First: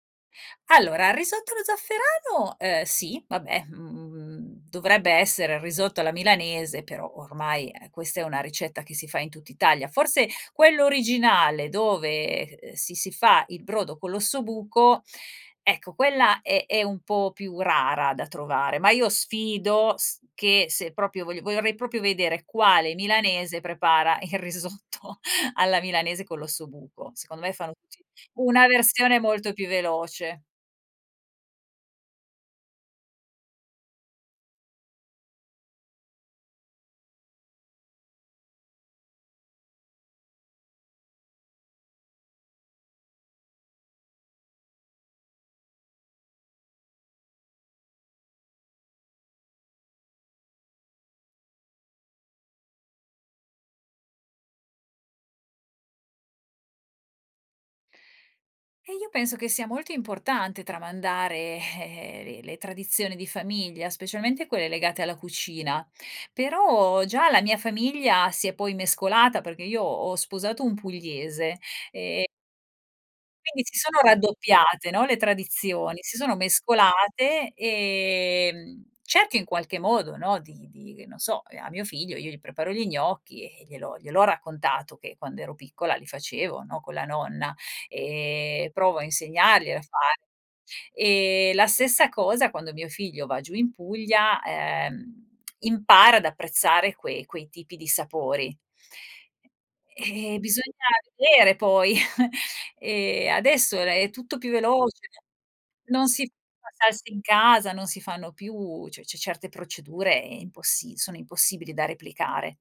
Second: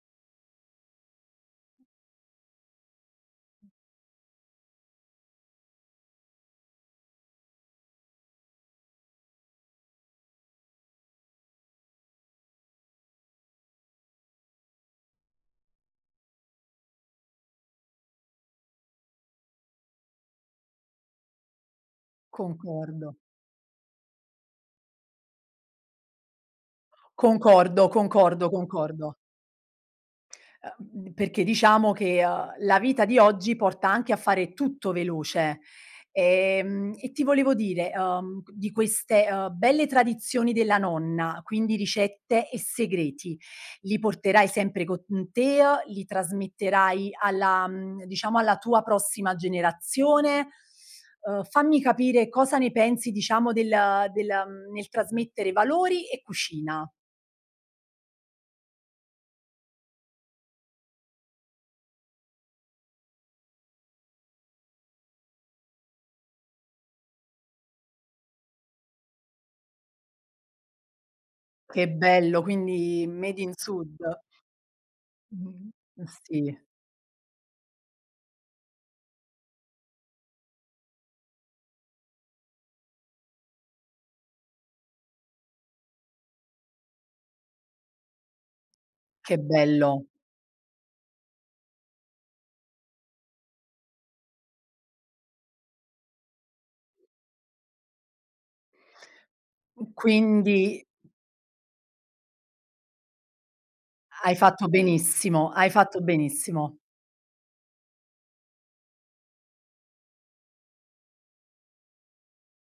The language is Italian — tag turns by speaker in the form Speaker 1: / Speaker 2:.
Speaker 1: Allora, il risotto allo zafferano, uhm, sì. Vabbè, mhmm, dovrebbe essere il risotto alla milanese, però ormai, ehm, questa è una ricetta che si fa in tutt'Italia. Forse, quello originale dove, ehm, si si fa il brodo con l'ossobuco ecco, quella è è un po' più rara da trovare. Ma io sfido s che se proprio vogli vorrei proprio vedere, quale
Speaker 2: Concordo.
Speaker 1: milanese prepara il risotto alla milanese con l'ossobuco. Secondo me, fanno
Speaker 2: Concordo,
Speaker 1: tutti
Speaker 2: concordo,
Speaker 1: una
Speaker 2: concordo.
Speaker 1: versione molto più veloce.
Speaker 2: Uh mhmm, perché diciamo che, uhm, la vita di oggi, porta anche a fare tutto veloce. Ehm, e ti volevo dire, uhm, di queste, uhm, belle tradizioni della nonna, quindi ricette e segreti, li porterai sempre con, mhmm, te, uhm, li trasmetterai alla, mhmm, diciamo, alla tua prossima generazione? Uhm, fammi capire cosa ne pensi, diciamo, del del nel trasmettere valori e cucina.
Speaker 1: Eh, io penso che sia molto importante tramandare, eh, le le tradizioni di famiglia. Specialmente quelle legate alla cucina. Però, già la mia famiglia si è poi mescolata, perché io ho sposato un pugliese
Speaker 2: Che
Speaker 1: e
Speaker 2: bello! Quindi, made in
Speaker 1: quindi si
Speaker 2: sud.
Speaker 1: sono raddoppiate, no, le
Speaker 2: Mh-mh.
Speaker 1: tradizioni,
Speaker 2: E
Speaker 1: si sono
Speaker 2: sì.
Speaker 1: mescolate. Ehm, cerco in qualche modo, no, di di g non so. Ehm, a mio figlio, io gli preparo gli gnocchi, e gliel'ho gliel'ho raccontato che quando ero piccola li facevo, no, con la nonna. Ehm, e provo a
Speaker 2: Che
Speaker 1: insegnarglielo a fa
Speaker 2: bello!
Speaker 1: ehm, la stessa cosa, quando mio figlio va giù in Puglia, ehm, impara ad apprezzare quei quei tipi di sapori. Eh, bisogna
Speaker 2: Quindi
Speaker 1: vedere poi. Ehm, adesso è è
Speaker 2: Hai
Speaker 1: tutto più
Speaker 2: fatto
Speaker 1: veloce
Speaker 2: benissimo, hai fatto
Speaker 1: non si fa
Speaker 2: benissimo.
Speaker 1: salse in casa, non si fanno più. Cioè, ce certe procedure è impossi sono impossibili da replicare.